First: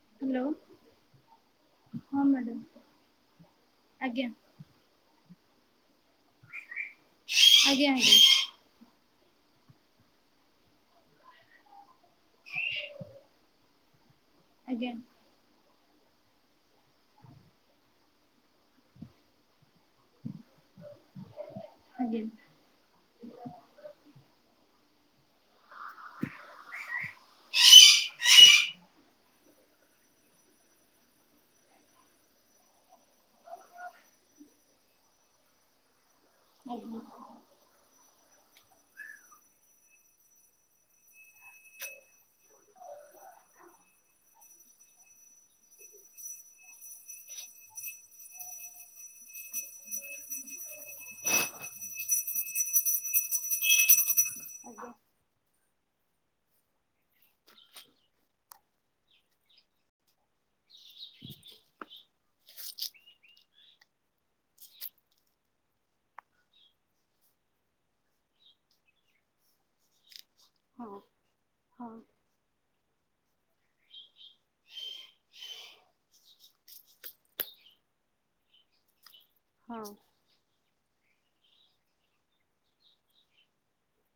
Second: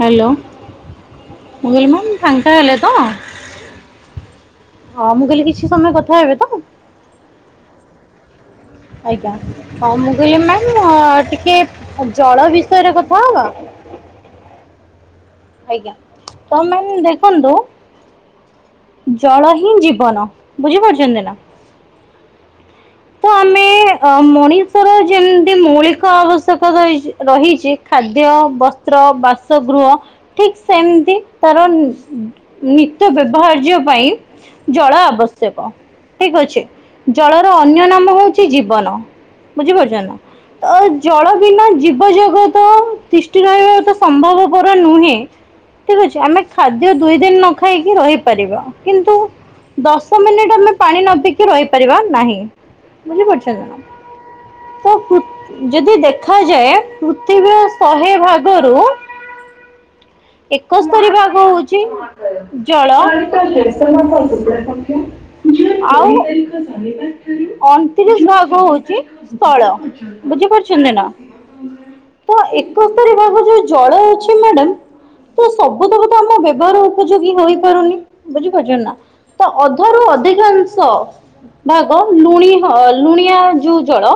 Hello ମୁଗଲ ma'am ହଁ ସାଙ୍ଗତା ମ୍ୟାଡ଼ାମ ହେଲେ ତ ଆଜ୍ଞା ହଁ ମୁଁ କହିଲି କିଛି ସମୟ କଥା ହେବେ ତ ଆଜ୍ଞା ଆଜ୍ଞା ଆଜ୍ଞା ହଁ ମୁଁ କହିଲି ମ ଟିକେ ଜଳ ବିଷୟରେ କଥା ହବ ଆଜ୍ଞା ଆଜ୍ଞା ତ ମ ଦେଖନ୍ତୁ ଜଳ ହିଁ ଜୀବନ ବୁଝିପାରୁଛନ୍ତି ନା ଆ୍ଞ ତ ଆମେ ଅ ମଣିଷର ଯେମିତି ମୌଳିକ ଆବଶ୍ୟକ ର ରହିଛି ଖାଦ୍ୟ ଖାଦ୍ୟ ବସ୍ତ୍ର ବାସଗୃହ ଠିକ୍ ସେମିତି ତାର ନିତ୍ୟ ବ୍ୟବହାର୍ଯ୍ୟ ପାଇଁ ଜଳ ଆବଶ୍ୟକ ଠିକ ଅଛି ଆଜ୍ଞା ଜଳର ଅନ୍ୟ ନାମ ହଉଛି ଜୀବନ ବୁଝିପାରୁଛ ନା ତ ଜଳ ବିନା ଜୀବ ଜଗତ ତିଷ୍ଠି ରହିବା ଏତେ ସମ୍ଭବପର ନୁହେଁ। ଠିକ୍ ଅଛି, ଆମେ ଖାଦ୍ୟ ଦୁଇ ଦିନ୍ ନ ଖାଇକି ରହିପାରିବା। କିନ୍ତୁ ଦଶ ମିନିଟ୍ ଆମେ ପାଣି ନ ପିଇକି ରହିପାରିବା ନାହିଁ। ବୁଝି ପାରୁଛନ୍ତି ନା? ହଁ ତ ଫୁ ଯଦି ଦେଖାଯାଏ ପୃଥିବୀର ଶହେ ଭାଗରୁ ଏକସ୍ତରୀ ଭାଗ ହୋଉଛି ଜଳ ଆଉ ଅଣତିରିସ୍ ଭାଗ ହୋଉଛି ସ୍ଥଳ। ବୁଝିପାରୁଛନ୍ତି ହଁ ନା? ତ ଏକସ୍ତରୀ ଭାଗ ଯୋଉ ଜଳ ଅଛି ମ୍ୟାଡାମ୍ ତ ସବୁ ତକ ତ ଆମ ବ୍ୟବହାର ଉପଯୋଗୀ ହେଇପାରୁନି, ବୁଝିପାରୁଛ ନା? ତ ହଁ ଅଧାରୁ ଅଧିକାଂଶ କାମ୍ ଲୁଣି ହ, ଲୁଣିଆ ଯୋଉ ଜଳ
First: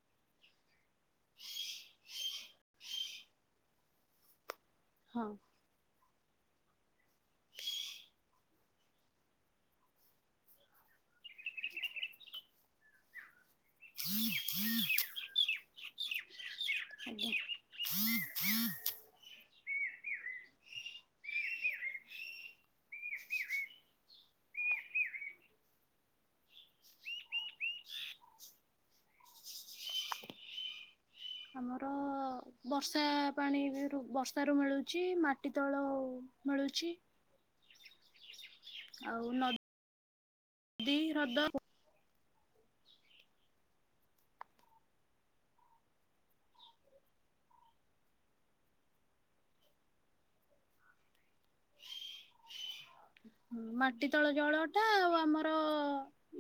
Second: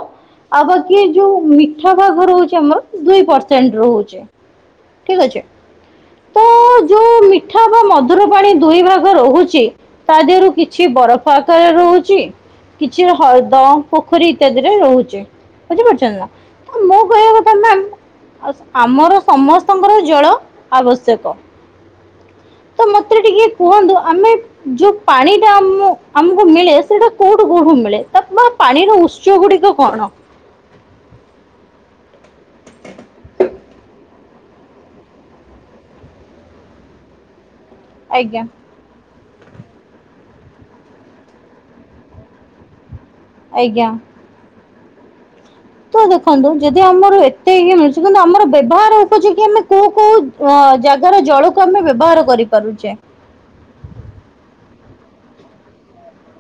ଆଉ ବାକି ଯୋଉ ମିଠା ବାଘ ରହୁଛି ଆମର, ଦଇ ପର୍ସେଣ୍ଟ ରହୁଛି। ଠିକ୍ ହଁ ଅଛି। ତ ଯୋଉ ମିଠା ବା ମଧୁର ପାଣି ଦୁଇ ଭାଗ ରହୁଛି ତା ଦେହରୁ କିଛି ବରଫ ଆକାର ରହୁଛି କିଛି ହଳଦ ପୋଖରୀ ଇତ୍ୟାଦି ରେ ରହୁଛି। ବୁଝିପାରୁଛନ୍ତି ନା? ତ ମୋ କହିବା ଆଜ୍ଞା କଥା ମ୍ୟାମ୍ ଆଉ ଆମର ସମସ୍ତଙ୍କର ଜଳ ଆବଶ୍ୟକ। ତ ମତେ ଟିକେ କୁହନ୍ତୁ ଆମେ ଯୋଉ ପାଣି ଟା ଆମ- ଆମକୁ ମିଳେ ସେଟା କୋଉଠୁ, କୋଉଠୁ ମିଳେ? ତା ପାଣିର ଉତ୍ସ ଗୁଡିକ କଣ? ଆମର ବର୍ଷା ପାଣି ରୁ, ବର୍ଷା ରୁ ମିଳୁଛି। ମାଟି ତଳ ମିଳୁଛି। ଆଜ୍ଞା। ଆଉ ନଦୀ, ହ୍ରଦ ଆଜ୍ଞା। ତ ଦେଖନ୍ତୁ ଯଦି ଆମର ଏତେ ଇଏ ମିଳୁଛି, କିନ୍ତୁ ଆମର ବ୍ୟବହାର ଉପଯୋଗୀ ଆମେ କୋଉ କୋଉ ଅ ଜାଗାର ଜଳକୁ ଆମେ ବ୍ୟବହାର କରିପାରୁଛେ? ହଁ ମାଟି ତଳ ଜଳଟା, ଆଉ ଆମର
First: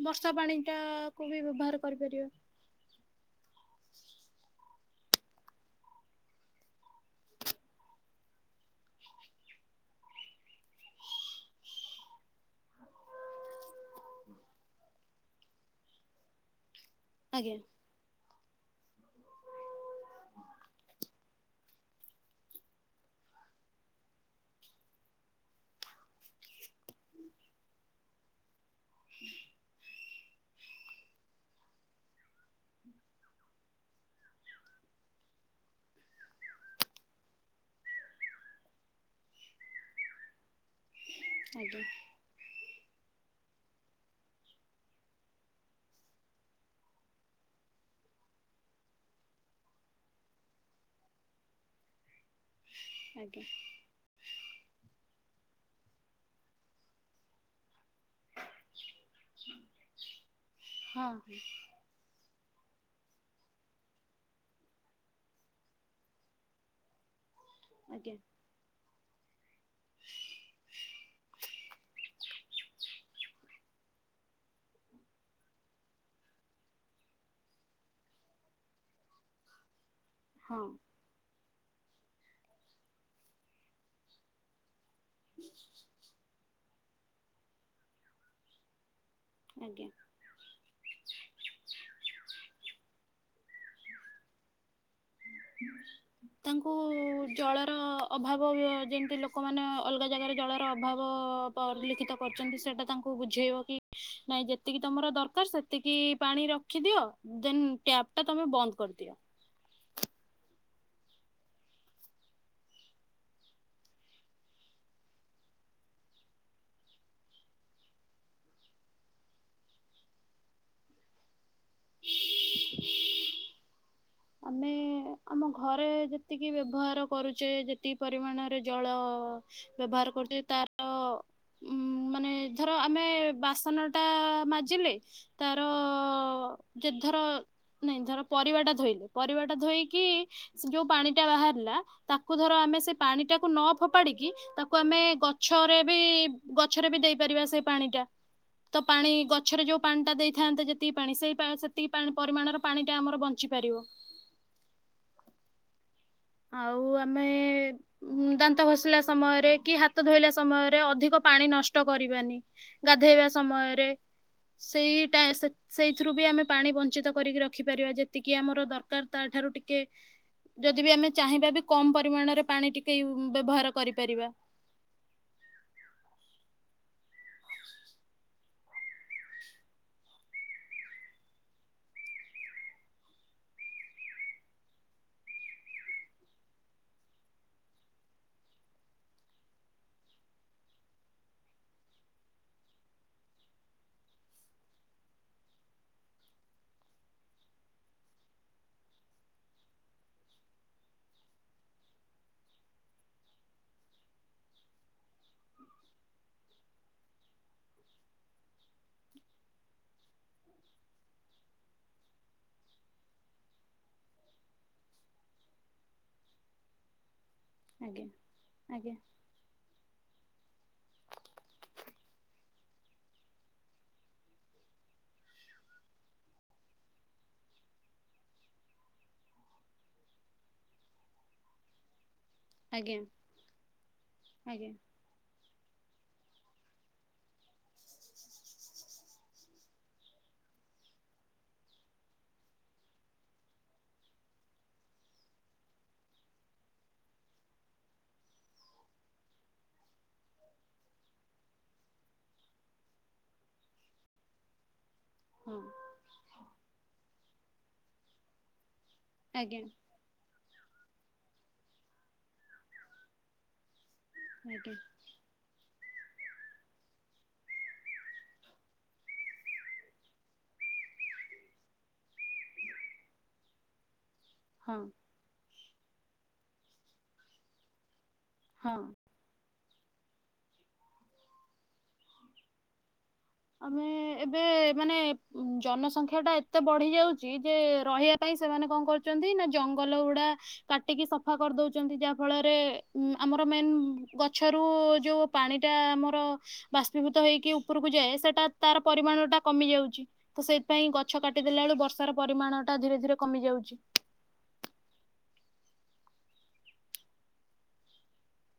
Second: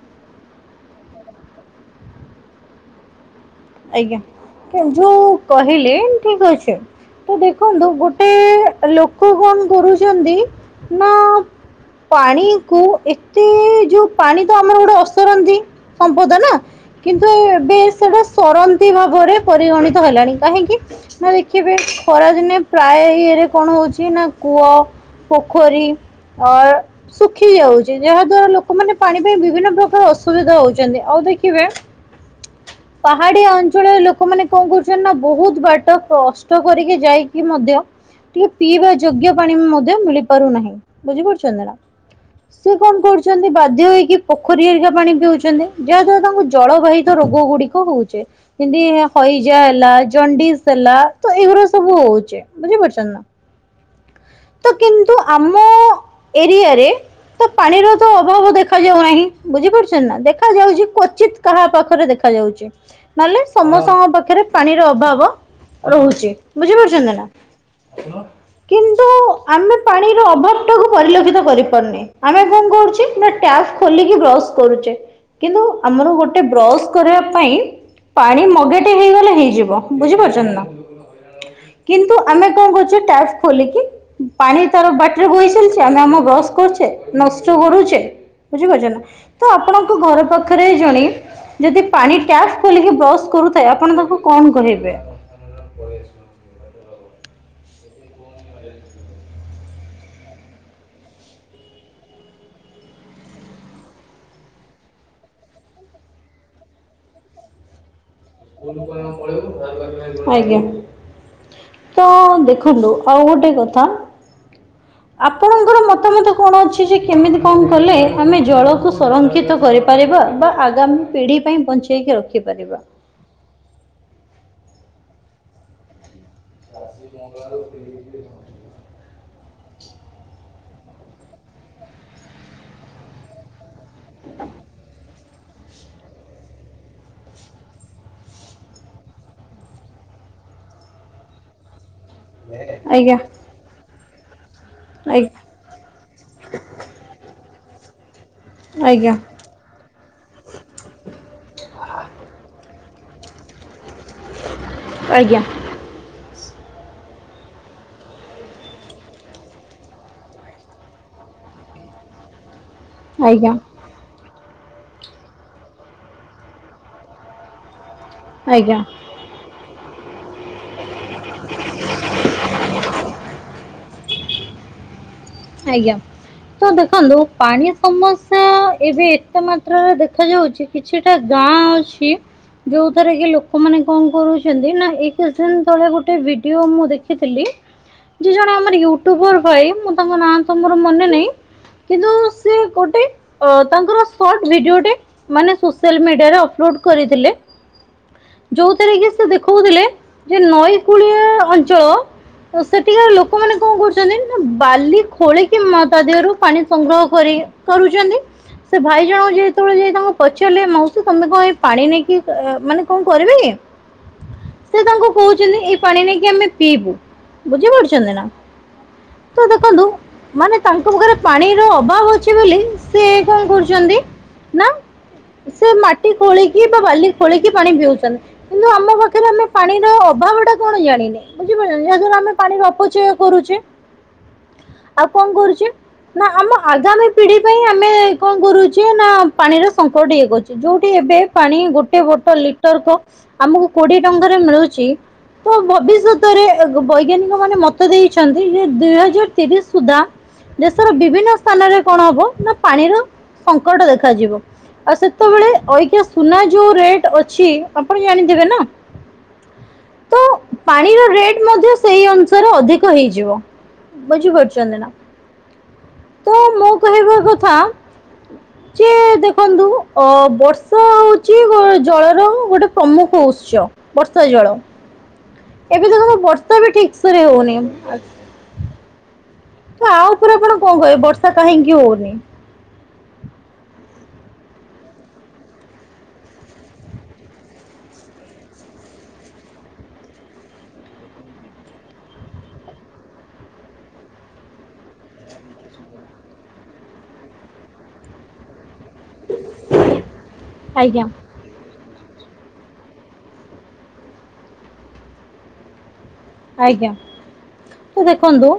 ବର୍ଷା ପାଣିଟା କୁ ବି ବ୍ୟବହାର କରିପାରିବା। ଆଜ୍ଞା। ଯୋଉ କହିଲେ ଠିକ୍ ଅଛି ତ ଦେଖନ୍ତୁ ଗୋଟେ ଲୋକ କଣ କରୁଛନ୍ତି ନା ପାଣି କୁ ଏତେ ଯୋଉ ପାଣି ତ ଆମର ଗୋଟେ ଅସରନ୍ତି ସମ୍ପଦ ନା? କିନ୍ତୁ ଆଜ୍ଞା। ଇ ସେଟା ସରନ୍ତି ଭାବରେ ପରିଗଣିତ ହେଲାଣି କାହିଁକି? ନା ଦେଖିବେ ଖରାଦିନେ ପ୍ରାୟ ଇଏରେ କଣ ହଉଛି, ନା କୂଅ ପୋଖରୀ, ଅ ଶୁଖି ଯାଉଛି। ଯାହା ଦ୍ଵାରା ଲୋକମାନେ ପାଣି ପାଇଁ ବିଭିନ୍ନ ପ୍ରକାର ଅସୁବିଧା ହଉଛନ୍ତି। ଆଉ ଦେଖିବେ ପାହାଡିଆ ଅଞ୍ଚଳରେ ଲୋକମାନେ କଣ କରହୁଛନ୍ତି ନା, ବୋହୁତ୍ ବାଟ କଷ୍ଟ କରିକି ଯାଇକି ମଧ୍ୟ ଟିକେ ପିଇବା ଯୋଗ୍ୟ ପାଣି ମଧ୍ୟ ମିଳି ପାରୁନାହିଁ। ବୁଝିପାରୁଛନ୍ତି ନା? ଆଜ୍ଞା ସେ କଣ କରୁଛନ୍ତି। ବାଧ୍ୟ ହେଇକି ପୋଖରୀଆରିକା ପାଣି ପିଉଛନ୍ତି। ଯାହା ଦ୍ଵାରା ତାଙ୍କୁ ଜଳବାହିତ ରୋଗ ଗୁଡିକ ରୋଗ, ହୋଉଛି। ଯେମିତି ହଇଜା ହେଲା, ଜଣ୍ଡିସ୍ ହେଲା, ତ ଏଇଗୁଡା ସବୁ ହୋଉଛି। ବୁଝିପାରୁଛ ଆଜ୍ଞା ତ କିନ୍ତୁ ଆମ ଏରିଆରେ ତ ପାଣିର ତ ଅଭାବ ଦେଖାଯାଉ ନାହିଁ। ବୁଝିପାରୁଛନ୍ତି ନା? ଦେଖ ଦେଖା ଯାଉଛି, ହଁ କ୍ୱଚିତ କାହା ପାଖରେ ଦେଖାଯାଉଛି। ନହେଲେ ସମସ୍ତଙ୍କ ପାଖରେ ପାଣିର ଅଭାବ ରହୁଛି। ବୁଝିପାରୁଛନ୍ତି ନା? ଆଜ୍ଞା କିନ୍ତୁ ଆମେ ପାଣିର ଅଭାବଟାକୁ ପରିଲକ୍ଷିତ କରିପାରୁନେ। ଆମେ କଣ କରୁଛେ, ନା ଟ୍ୟାପ୍ ଖୋଲିକି ବ୍ରସ୍ କରୁଛେ କିନ୍ତୁ ଆମର ଗୋଟେ ବ୍ରସ୍ କରିବା ପାଇଁ, ପାଣି ମଗେଟେ ହେଇଗଲେ ହେଇଯିବ। ବୁଝିପାରୁଛନ୍ତି ହଁ ନା? କିନ୍ତୁ ଆମେ କଣ କରୁଛେ, ଟ୍ୟାପ୍ ଖୋଲିକି ପାଣି ତାର ବାଟରେ ବୋହି ଚାଲିଛି, ଆମେ ଆମ ବ୍ରସ୍ କରୁଛେ ନଷ୍ଟ କରୁଛେ, ବୁଝିପାରୁଛନ୍ତି ନା? ତ ଆଜ୍ଞା ଆପଣଙ୍କ ଘର ପାଖରେ ଜଣେ ଯଦି ପାଣି ଟ୍ୟାପ୍ ଖୋଲିକି ବ୍ରସ୍ କରୁଥାଏ, ଆପଣ ତାଙ୍କୁ କଣ କହିବେ? ତାଙ୍କୁ ଜଳର ଅଭାବ, ଯେମତି ଲୋକମାନେ ଅଲଗା ଜାଗାରେ ଜଳର ଅଭାବ ପରିଲିଖିତ କରିଛନ୍ତି ସେଟା ତାଙ୍କୁ ବୁଝେଇବ କି, ନାଇଁ ଯେତିକି ତମର ଦରକାର ସେତିକି ପାଣି ର ରଖିଦିଅ, ଦେନ୍ ଟ୍ୟାପ୍ ଟା ତମେ ବନ୍ଦ ବଲୁ କ କରିଦିଅ। [unintelligible] ଆଜ୍ଞା। ତ ଦେଖନ୍ତୁ ଆଉ ଗୋଟେ କଥା ଆପଣଙ୍କର ମତାମତ କଣ ଅଛି ଯେ, କେମିତି କଣ କଲେ, ଆମେ ଜଳକୁ ସଂରକ୍ଷିତ କରି କରିବା ବା ଆଗାମୀ ପିଢ଼ି ପାଇଁ ବଞ୍ଚେଇକି ରଖିପାରିବା? ଆମେ ଆମ ଘରେ ଯେତିକି ବ୍ୟବହାର କରୁଚେ, ଯେତିକି ପରିମାଣରେ ଜଳ ବ୍ୟବହାର କରୁଥିବେ, ତାର ଉମ୍ ମାନେ ଧର ଆମେ ବାସନଟା ମାଜିଲେ ତାର ଅ-ଅ ଯେ ଧର ନାଇଁ ଧର ପରିବାଟା ଧୋଇଲୁ ପରିବାଟା ଧୋଇକି, ସେ ଯୋଉ ପାଣିଟା ବାହାରିଲା, ତାକୁ ଧର ଆମେ ସେ ଆଜ୍ଞା ପାଣିଟାକୁ ନ ଫୋପାଡିକି, ତାକୁ ଆମେ ଆଜ୍ଞା ଗଛରେ ବି, ଗଛରେ ବି ଦେଇପାରିବା ସେ ପାଣିଟା। ତ ପାଣି ଆଜ୍ଞା ଗ ଛରେ ଯୋଉ ପାଣିଟା ଦେଇଥାନ୍ତେ ଯେତିକି ପାଣି, ସେଇ ପାଣ ସେତିକି ପରିମାଣର ପାଣିଟା ଆମର ବଞ୍ଚିପାରିବ। ଆଜ୍ଞା। ଆଉ ଆମେ ଉମ୍ ଦାନ୍ତ ଘଷିଲା ସମୟରେ, କି ହାତ ଧୋଇଲା ସମୟରେ, ଅଧିକ ପାଣି ନଷ୍ଟ କରିବାନି। ଗାଧେଇବା ଆଜ୍ଞା ସମୟରେ ସେଇଟା, ସେଇ-ସେଇଥିରୁ ବି, ଆମେ ପାଣି ବଞ୍ଚିତ କରିକି ରଖିପାରିବା, ଯେତିକି ଆମର ଆଜ୍ଞା ଦରକାର। ତାଠାରୁ ଟିକେ, ଯଦି ବି ଆମେ ଚାହିଁବା ବି କମ ପରିମାଣ ମାଣରେ ପାଣି ଟିକେ ୟୁ ବ୍ୟବହାର କରିପାରିବା। ଆଜ୍ଞା। ତ ଦେଖନ୍ତୁ, ପାଣି ସମସ୍ୟା ଏବେ ଏତେ ମାତ୍ ମାତ୍ରାରେ ଦେଖାଯାଉଛି, କିଛିଟା ଗାଁ ଅଛି ଯୋଉଥିରେ କି ଲୋକମାନେ କଣ କରୁଛନ୍ତି, ନା ଏଇ କିଛି ଦିନ ତଳେ ଗୋଟେ ଭିଡିଓ ମୁଁ ଦେଖିଥିଲି ଯିଏ ଜଣେ ଆମର ୟୁଟ୍ୟୁବର ଭାଇ, ମୁଁ ତାଙ୍କ ନାଁ ତ ମୋର ମନେ ନାହିଁ କିନ୍ତୁ ସିଏ ଗୋଟେ, ଅ ତାଙ୍କର ସର୍ଟ ଭିଡିଓଟେ ମାନେ ସୋସିଆଲ ମିଡିଆରେ ଅପଲୋଡ କରିଥିଲେ ଯୋଉଥିରେ କି ସେ ଦେଖଉଥିଲେ, ଯେ ନଈକୂଳିଆ ଅଞ୍ଚଳ ତ ସେଠିକାର ଲୋକମାନେ କଣ କରୁଛନ୍ତି ନା ବାଲି ଖୋଳିକି, ମ ତା ଦେହରୁ ପାଣି ସଂଗ୍ରହ କରିକି କରୁଛନ୍ତି ସେ ଭାଇ ଜଣକ ଯେତେବେଳେ ଯାଇ ତାଙ୍କୁ ପଚାରିଲେ, ମାଉସୀ, ତମେ କଣ ଏଇ ପାଣି ନେଇକି ମାନେ କଣ କରିବେ କି? ସିଏ ତାଙ୍କୁ କହୁଛନ୍ତି, ଏଇ ପାଣି ନେଇକି ଆମେ ପିଇବୁ। ଆଜ୍ଞା ବୁଝିପାରୁଛନ୍ତି ନା? ଆଜ୍ଞା। ତ ଦେଖନ୍ତୁ, ମାନେ ତାଙ୍କ ପାଖରେ ପାଣିର ଅଭାବ ଅଛି ବୋଲି, ସେ କଣ କରୁଛନ୍ତି ନା, ସେ ମାଟି ଖୋଳିକି ବା ବାଲି ଖୋଳିକି ପାଣି ପିଉଛନ୍ତି। କିନ୍ତୁ, ଆମ ପାଖରେ ଆମେ ପାଣିର ଅଭାବଟା କଣ ଜାଣିନୁ। ବୁଝିପାରୁଛନ୍ତି? ଯାହାଦ୍ଵାରା ଆମେ ପାଣିର ଆଜ୍ଞା ଅପଚୟ କରୁଚେ ଆଜ୍ଞା। ଆଉ କଣ କରୁଚେ, ନା ଆମ ଆଗାମୀ ପିଢି ପାଇଁ ଆମେ କଣ କରୁଚେ, ନା ପାଣିର ସଙ୍କଟ ଇଏ କରୁଛି। ଯୋଉଠି ଏବେ ପାଣି ଗୋଟେ ବୋଟଲ ଲିଟରକୁ ଆମକୁ କୋଡିଏ ଟଙ୍କାରେ ମିଳୁଚି ତ ଭବିଷ୍ୟତରେ, ବୈଜ୍ଞାନିକ ମାନେ ମତ ଦେଇଛନ୍ତି। ଯେ, ଦୁଇ ହଜାର ତିରିସି ସୁଦ୍ଧା, ଦେଶର ବିଭିନ୍ନ ସ୍ଥାନରେ କଣ ହବ, ନା ପାଣିର ସଙ୍କଟ ଦେଖାଯିବ। ଆଉ ସେତେବେଳେ ହଁ ଅଇକ୍ୟ ସୁନା ଯୋଉ ରେଟ ଅଛି। ଆପଣ ଜାଣିଥିବେ ନା। ଆଜ୍ଞା। ତ, ପାଣିର ରେଟ ମଧ୍ୟ ସେଇ ଅନୁସାରେ ଅଧିକ ହେଇଯିବ। ଆଜ୍ଞା ବୁଝିପାରୁଛନ୍ତି ନା। ତ ମୋ କହିବା କଥା, ଯେ ଦେଖନ୍ତୁ, ଅ ବର୍ଷା ହଉଛି ଗୋ ଜଳର ଗୋଟେ ପ୍ରମୁଖ ଉତ୍ସ। ବର୍ଷା ଜଳ। ହଁ। ଏବେ ସବୁ କଣ ବର୍ଷା ବି ଠିକ ସେ ରେ ହେଉନି। ହଁ। ତ ଆ ଉପରେ ଆପଣ କଣ କହିବେ? ବର୍ଷା କାହିଁକି ହେଉନି? ଆମେ ଏବେ, ମାନେ ଜନସଂଖ୍ୟା ଟା ଏତେ ବଢି ଯାଉଚି ଯେ, ରହିବା ପାଇଁ, ସେମାନେ କଣ କରୁଛନ୍ତି, ନା ଜଙ୍ଗଲ ଗୁଡା, କାଟିକି ସଫା କରିଦଉଛନ୍ତି। ଯାହା ଫଳରେ ଉ ଆମର ମେନ୍ ଗଛରୁ ଯୋଉ, ପାଣି ଟା ଆମର ବାଷ୍ପୀଭୂତ ହେଇକି ଉପରକୁ ଯାଏ। ସେଟା ତାର ପରିମାଣ ଟା କମି ଯାଉଛି। ତ ସେଥିପାଇଁ ଆଜ୍ଞା ଗଛ କା ଟିଦେଲା ବେଳୁ, ବର୍ଷାର ପରିମାଣ ଟା ଧୀରେ ଧୀରେ କମି ଯାଉଚି। ଆଜ୍ଞା। ତ ଦେଖନ୍ତୁ,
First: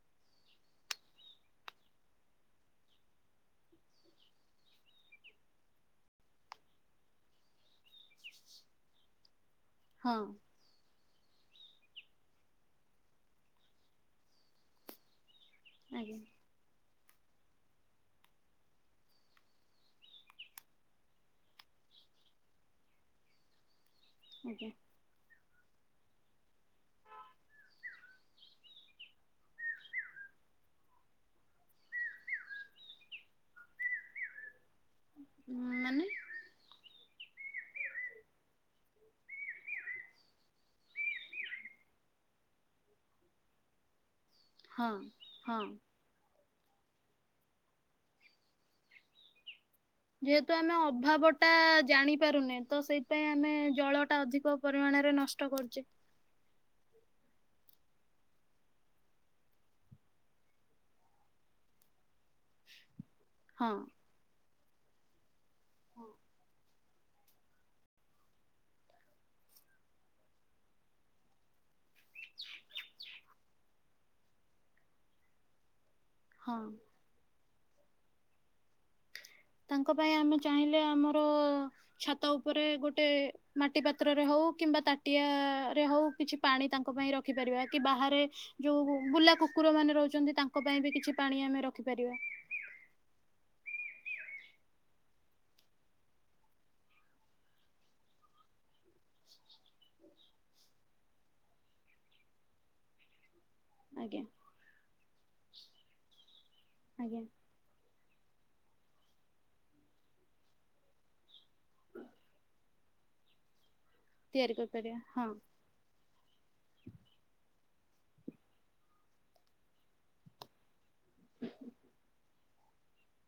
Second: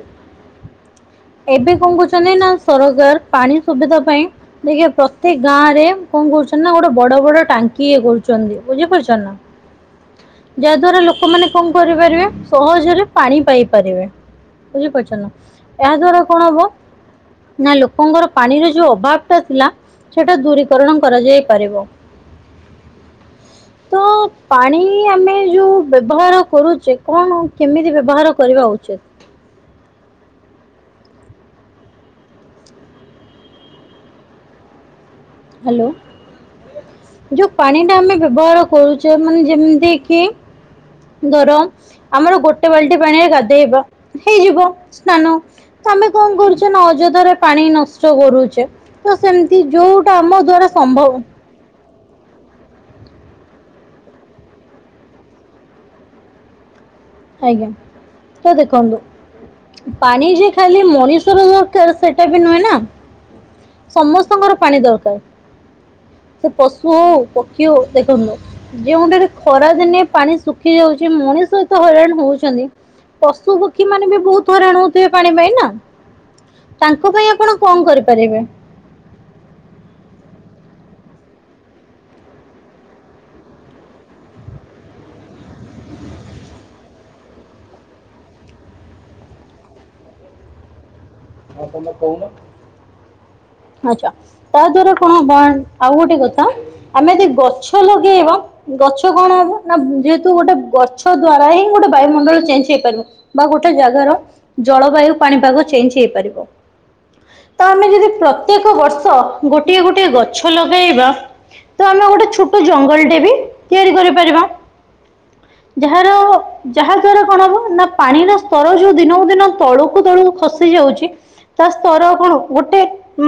ଏବେ କଣ କରହୁଛନ୍ତି। ନା, ସରକାର ପାଣି ସୁବିଧା ପାଇଁ, ଦେଖେ ପ୍ରତ୍ୟେକ ଗାଁ ରେ, କଣ କରୁଛନ୍ତି ନା, ଗୋଟେ ବଡ ବଡ ଟାଙ୍କି ଇଏ କରୁଛନ୍ତି। ବୁଝିପାରୁଛ ନା, ହ [inaudible] ହଁ। ଯାହା ଦ୍ଵାରା ଲୋକମାନେ କଣ କରିପାରିବେ? ସହଜରେ ପାଣି ପାଇପାରିବେନି। ବୁଝିପାରୁଛ ନା। ଏହା ଆଜ୍ଞା ଦ୍ଵାରା କଣ ହବ? ନା ଲୋକଙ୍କର ପାଣିର ଯୋଉ ଅଭାବ ଟା ଥିଲା ସେଟା ଦୂରୀକରଣ କରାଯାଇ ପାରିବ। ତ ଆଜ୍ଞା ପାଣି ଆମେ ଯୋଉ ବ୍ୟବହାର କରୁଚେ କଣ କେମିତି ବ୍ୟବହାର କରିବା ଉଚିତ ଉଁ, ହ୍ୟାଲୋ ମାନେ ଯୋଉ ପାଣି ଟା ଆମେ ବ୍ୟବହାର କରୁଛେ ମାନେ ଯେମିତି କି ଦରମ୍ ଆମର ଗୋଟେ ବାଲ୍ଟି ପାଣିରେ ଗାଧେଇବା ହେଇଯିବ ହଁ ସ୍ନାନ ହଁ ତ ଆମେ କଣ କରୁଛେ ନା ଅଯଧାରେ ପାଣି ନଷ୍ଟ କରୁଛେ ତ ସେମତି ଯୋଉ ଯେହେତୁ ଆମେ ଅଭାବ ଟା ଜାଣିପାରୁନେ ତ ସେଇପାଇଁ ଆମେ ଜଳ ଟା ଅଧିକ ପରିମାଣରେ ନଷ୍ଟ କରୁଛେ। ଆଜ୍ଞା ତ ଦେଖନ୍ତୁ ପାଣି ଯେ ଖାଲି ମଣିଷର ଯୋଉ ସେଇଟା ବି ନୁହେଁ ନା ହଁ ସମସ୍ତଙ୍କର ପାଣି ଦରକାର ସେ ପଶୁ ହଉ ପକ୍ଷୀ ହଉ ଦେଖନ୍ତୁନୁ ଯେଉଁଠାରେ ଖରା ଦିନେ ପାଣି ଶୁଖି ଯାଉଛି ମଣିଷ ଏତେ ହଇରାଣ ହଉଛନ୍ତି। ପଶୁ ପକ୍ଷୀ ମାନେ ବି ବହୁତ ହଇରାଣ ହଉଥିବେ ପାଣି ପାଇଁ ନା ହ ତାଙ୍କ ପାଇଁ ଆପଣ କଣ କରିପାରିବେ? ତାଙ୍କ ପାଇଁ ଆମେ ଚାହିଁଲେ ଆମର ଛାତ ଉପରେ ଗୋଟେ ମାଟି ପାତ୍ରରେ ହଉ କିମ୍ବା ତାଟିଆ ରେ ହଉ କିଛି ପାଣି ତାଙ୍କ ପାଇଁ ରଖିପାରିବା କି ବାହାରେ ଯୋଉ ବୁଲା କୁକୁର ମାନେ ରହୁଛନ୍ତି ତାଙ୍କ ପାଇଁ ବି କିଛି ପାଣି ଆମେ ହଁ ତମ ରଖିପାରିବା କହୁନ ଆଚ୍ଛା ତା ଦ୍ଵାରା କଣ ହବ ଆଉ ଗୋଟେ କଥା ଆମେ ଯଦି ଗଛ ଲଗେଇବା ଗଛ କଣ ହବ ନା ଯେହେତୁ ଗୋଟେ ଗଛ ଦ୍ଵାରା ହିଁ ଗୋଟେ ବାୟୁମଣ୍ଡଳ ଚେଞ୍ଜ ହେଇପାରିବ। ବା ଗୋଟେ ଜାଗାର ଆଜ୍ଞା ଜଳବାୟୁ ପାଣିପାଗ ଚେଞ୍ଜ ହେଇପାରିବ। ଆଜ୍ଞା ତ ଆମେ ଯଦି ପ୍ରତ୍ୟେକ ବର୍ଷ ଗୋଟିଏ ଗୋଟିଏ ଗଛ ଲଗାଇବା ତ ଆମେ ଗୋଟେ ଛୋଟ ଜଙ୍ଗଲଟେ ବି ତିଆରି କରି ତିଆରି କରିପାରିବା ହଁ। ଯାହାର ଯାହା ଦ୍ଵାରା କଣ ହବ ନା? ପାଣିର ସ୍ତର ଯୋଉ ଦିନକୁ ଦିନ ତଳୁକୁ ତଳୁକୁ ଖସି ଯାଉଛି। ତା ସ୍ତର କଣ ଗୋଟେ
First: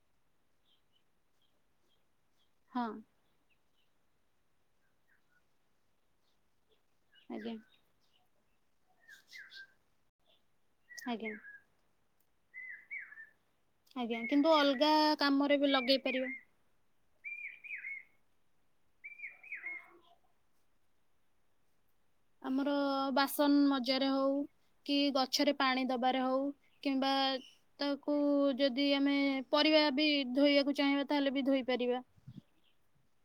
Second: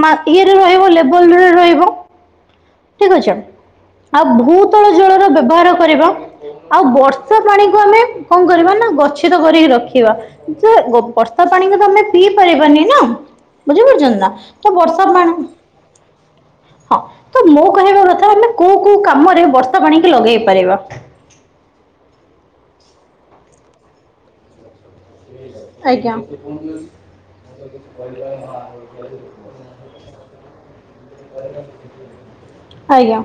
ମା ଇଏରେ ରହିବ ଲେବଲରେ ରହିବ। ହଁ। ଠିକ ଅଛି ଆଉ ଭୂତଳ ଜଳର ବ୍ୟବହାର କରିବା। ଆଉ ବର୍ଷା ଆଜ୍ଞା ପାଣିକୁ ଆମେ କଣ କରିବା ନା ଗଛିତ କରିକି ରଖିବା ଯେ ଆଜ୍ଞା ବର୍ଷା ପାଣିକୁ ଆମେ ପିଇ ପାରିବାନି ନା? ଆଜ୍ଞା ବୁଝିପାରୁଛନ୍ତି ନା କିନ୍ତୁ ତ ଅଲଗା ବର୍ଷା ପା କାମରେ ବି ଲଗେଇ ପାରିବା ହଁ ତ ମୋ କହିବା କଥା ଆମେ କୋଉ କୋଉ କାମରେ ବର୍ଷା ପାଣିକି ଲଗେଇ ପାରିବା? ଆମର ବାସନ ମଜାରେ ହଉ। କି ଗଛରେ ପାଣି ଆଜ୍ଞା ଦେବାରେ ହେଉ କିମ୍ବା ତାକୁ ଯଦି ଆମେ ପରିବା ବି ଧୋଇବାକୁ ଚାହିଁବା ତାହେଲେ ବି ଧୋଇପାରିବା। ଆଜ୍ଞା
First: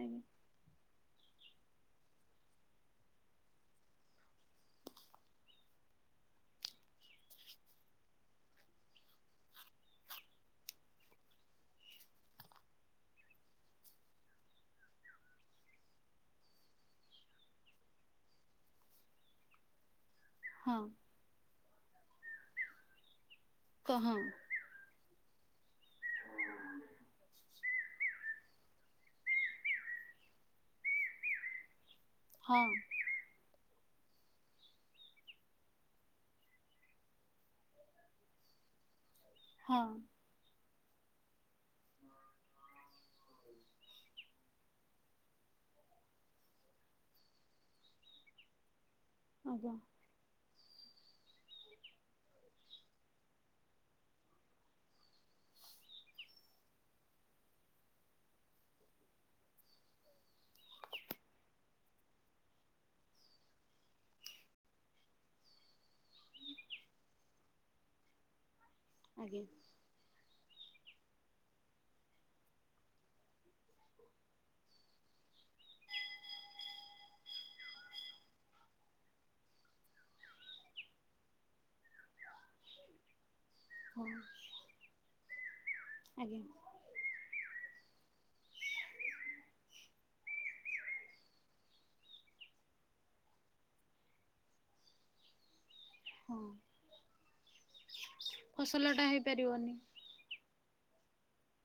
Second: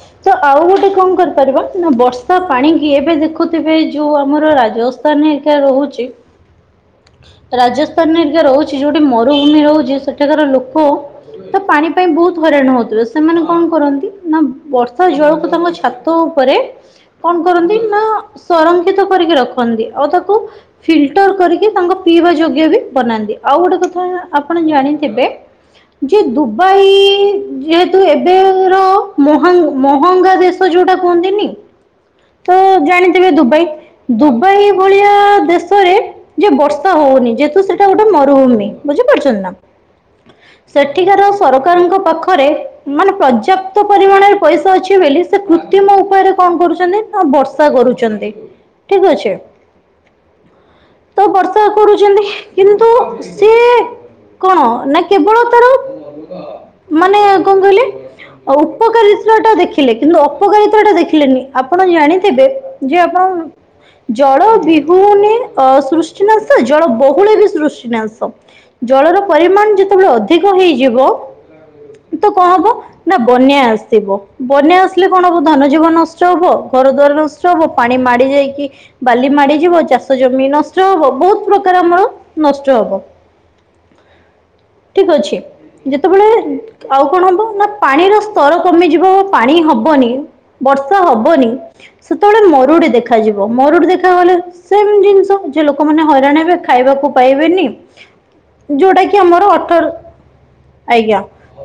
ଆଜ୍ଞା ତ ଆଉ ଗୋଟେ କଣ କରିପାରିବା ନା ବର୍ଷା ପାଣିକି ଏବେ ଦେଖୁଥିବେ ଯେଉଁ ଆମର ରାଜସ୍ଥାନ ରେ କେ ରହୁଛି। ରାଜସ୍ଥାନ ହେରିକା ରହୁଛି ଯୋଉଠି ମରୁଭୂମି ରହୁଛି ସେଠିକାର ଲୋକ ତ ପାଣି ପାଇଁ ବହୁତ ହଇରାଣ ହଉଥିବେ ସେମାନେ କଣ କରନ୍ତି ନା ବର୍ଷା ଜଳକୁ ତାଙ୍କ ଛାତ ଉପରେ କଣ କରନ୍ତି ନା ସଂରକ୍ଷିତ କରିକି ରଖନ୍ତି ଆଉ ତାକୁ ହଁ ଫିଲଟର କରିକି ତାଙ୍କ ପିଇବା ଯୋଗ୍ୟ ବି ବନାନ୍ତି ଆଉ ଗୋଟେ କ କଥା ହଁ ଆପଣ ଜାଣିଥିବେ? ଯେ ଦୁବାଇ ଯେହେତୁ ଏବେର ମହଙ୍ଗ ମହଙ୍ଗା ଦେଶ ଯୋଉଟା କୁହନ୍ତିନି ତ ହଁ ଜାଣିଥିବେ ଦୁବାଇ ଦୁବାଇ ଭଳି ଭଳିଆ ଦେଶରେ ଯେ ବର୍ଷା ହଉନି ଯେହେତୁ ସେଟା ଗୋଟେ ମରୁଭୂମି ବୁଝିପାରୁଛନ୍ତି ନା? ହଁ। [inaudible] ସେଠିକାର ସରକାରଙ୍କ ପାଖରେ ମାନେ ପର୍ଯ୍ୟାପ୍ତ ପରିମାଣରେ ପଇସା ଅଛି ବେଲି ସେ କୃତ୍ରିମ ଉପାୟରେ କଣ କରୁଛନ୍ତି ନା ବର୍ଷା କରୁଛନ୍ତି ଠିକ୍ ଅଛି। ଆଜ୍ଞା। ତ ବର୍ଷା କରୁଚନ୍ତି କିନ୍ତୁ ସେଏ କଣ ନା କେବଳ ତାର ମାନେ କଣ କହିଲେ? ଉପକାରିସ୍ରଟା ଦେଖିଲେ କିନ୍ତୁ ଅପକାରିତାଟା ଦେଖିଲେନି ଆପଣ ଜାଣିଥିବେ? ଯେ ଆପଣ ଜଳ ବି ହୁନେ ସୃଷ୍ଟିନାଶ ଜଳ ବହୁଳେ ବି ସୃଷ୍ଟିନାଶ। ଜଳର ଆଜ୍ଞା ପରିମାଣ ଯେତେବେଳେ ଅଧିକ ହେଇଯିବ ତ କଣ ହବ? ନା ବନ୍ୟା ଆସିବ ବନ୍ୟା ଆସିଲେ କଣ ହବ ଧନ ଜୀବନ୍ ନଷ୍ଟ ହବ ଘରଦ୍ୱାର ନଷ୍ ହବ ପାଣି ମାଡି ଯାଇକି ବାଲି ମାଡିଯିବ ଚାଷ ଜମି ନଷ୍ଟ ହବ ବହୁତ ପ୍ରକାରେ ଆମର୍ ନଷ୍ଟ ହବ। [inaudible] ଠିକ୍ ଅଛି ଯେତେବେଳେ ଆଜ୍ଞା ଆଉ କଣ ହବ ନା ପାଣିର ସ୍ତର କମିଯିବ ପାଣି ହବନି ବର୍ଷା ହବନି ସେତେବେଳେ ମରୁଡି ଦେଖାଯିବ ମରୁଡି ଦେଖାଗଲେ ସେମ୍ ଜିନିଷ ଯେ ଲୋକମାନେ ହଁ ହଇରାଣ ହେବେ ଖାଇବାକୁ ପାଇବେନି ଯୋଉଟା ଫସଲଟା କି ଆମର ହେଇପାରିବନି ଅଠର୍ ଆଜ୍ଞା।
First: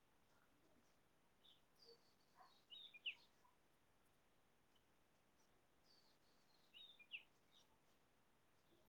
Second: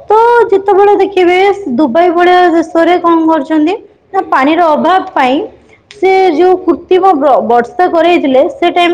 ତ ଯେତେବେଳେ ଦେଖିବେ ସ୍ ଦୁବାଇ ଭଳିଆ ଦେଶରେ କଣ କରିଛନ୍ତି? ନା ପାଣିର ଅଭାବ ପାଇଁ ସେ ଯୋଉ କୃତ୍ରିମ ବ ବର୍ଷା କରେଇଥିଲେ ସେ ଟାଇମ୍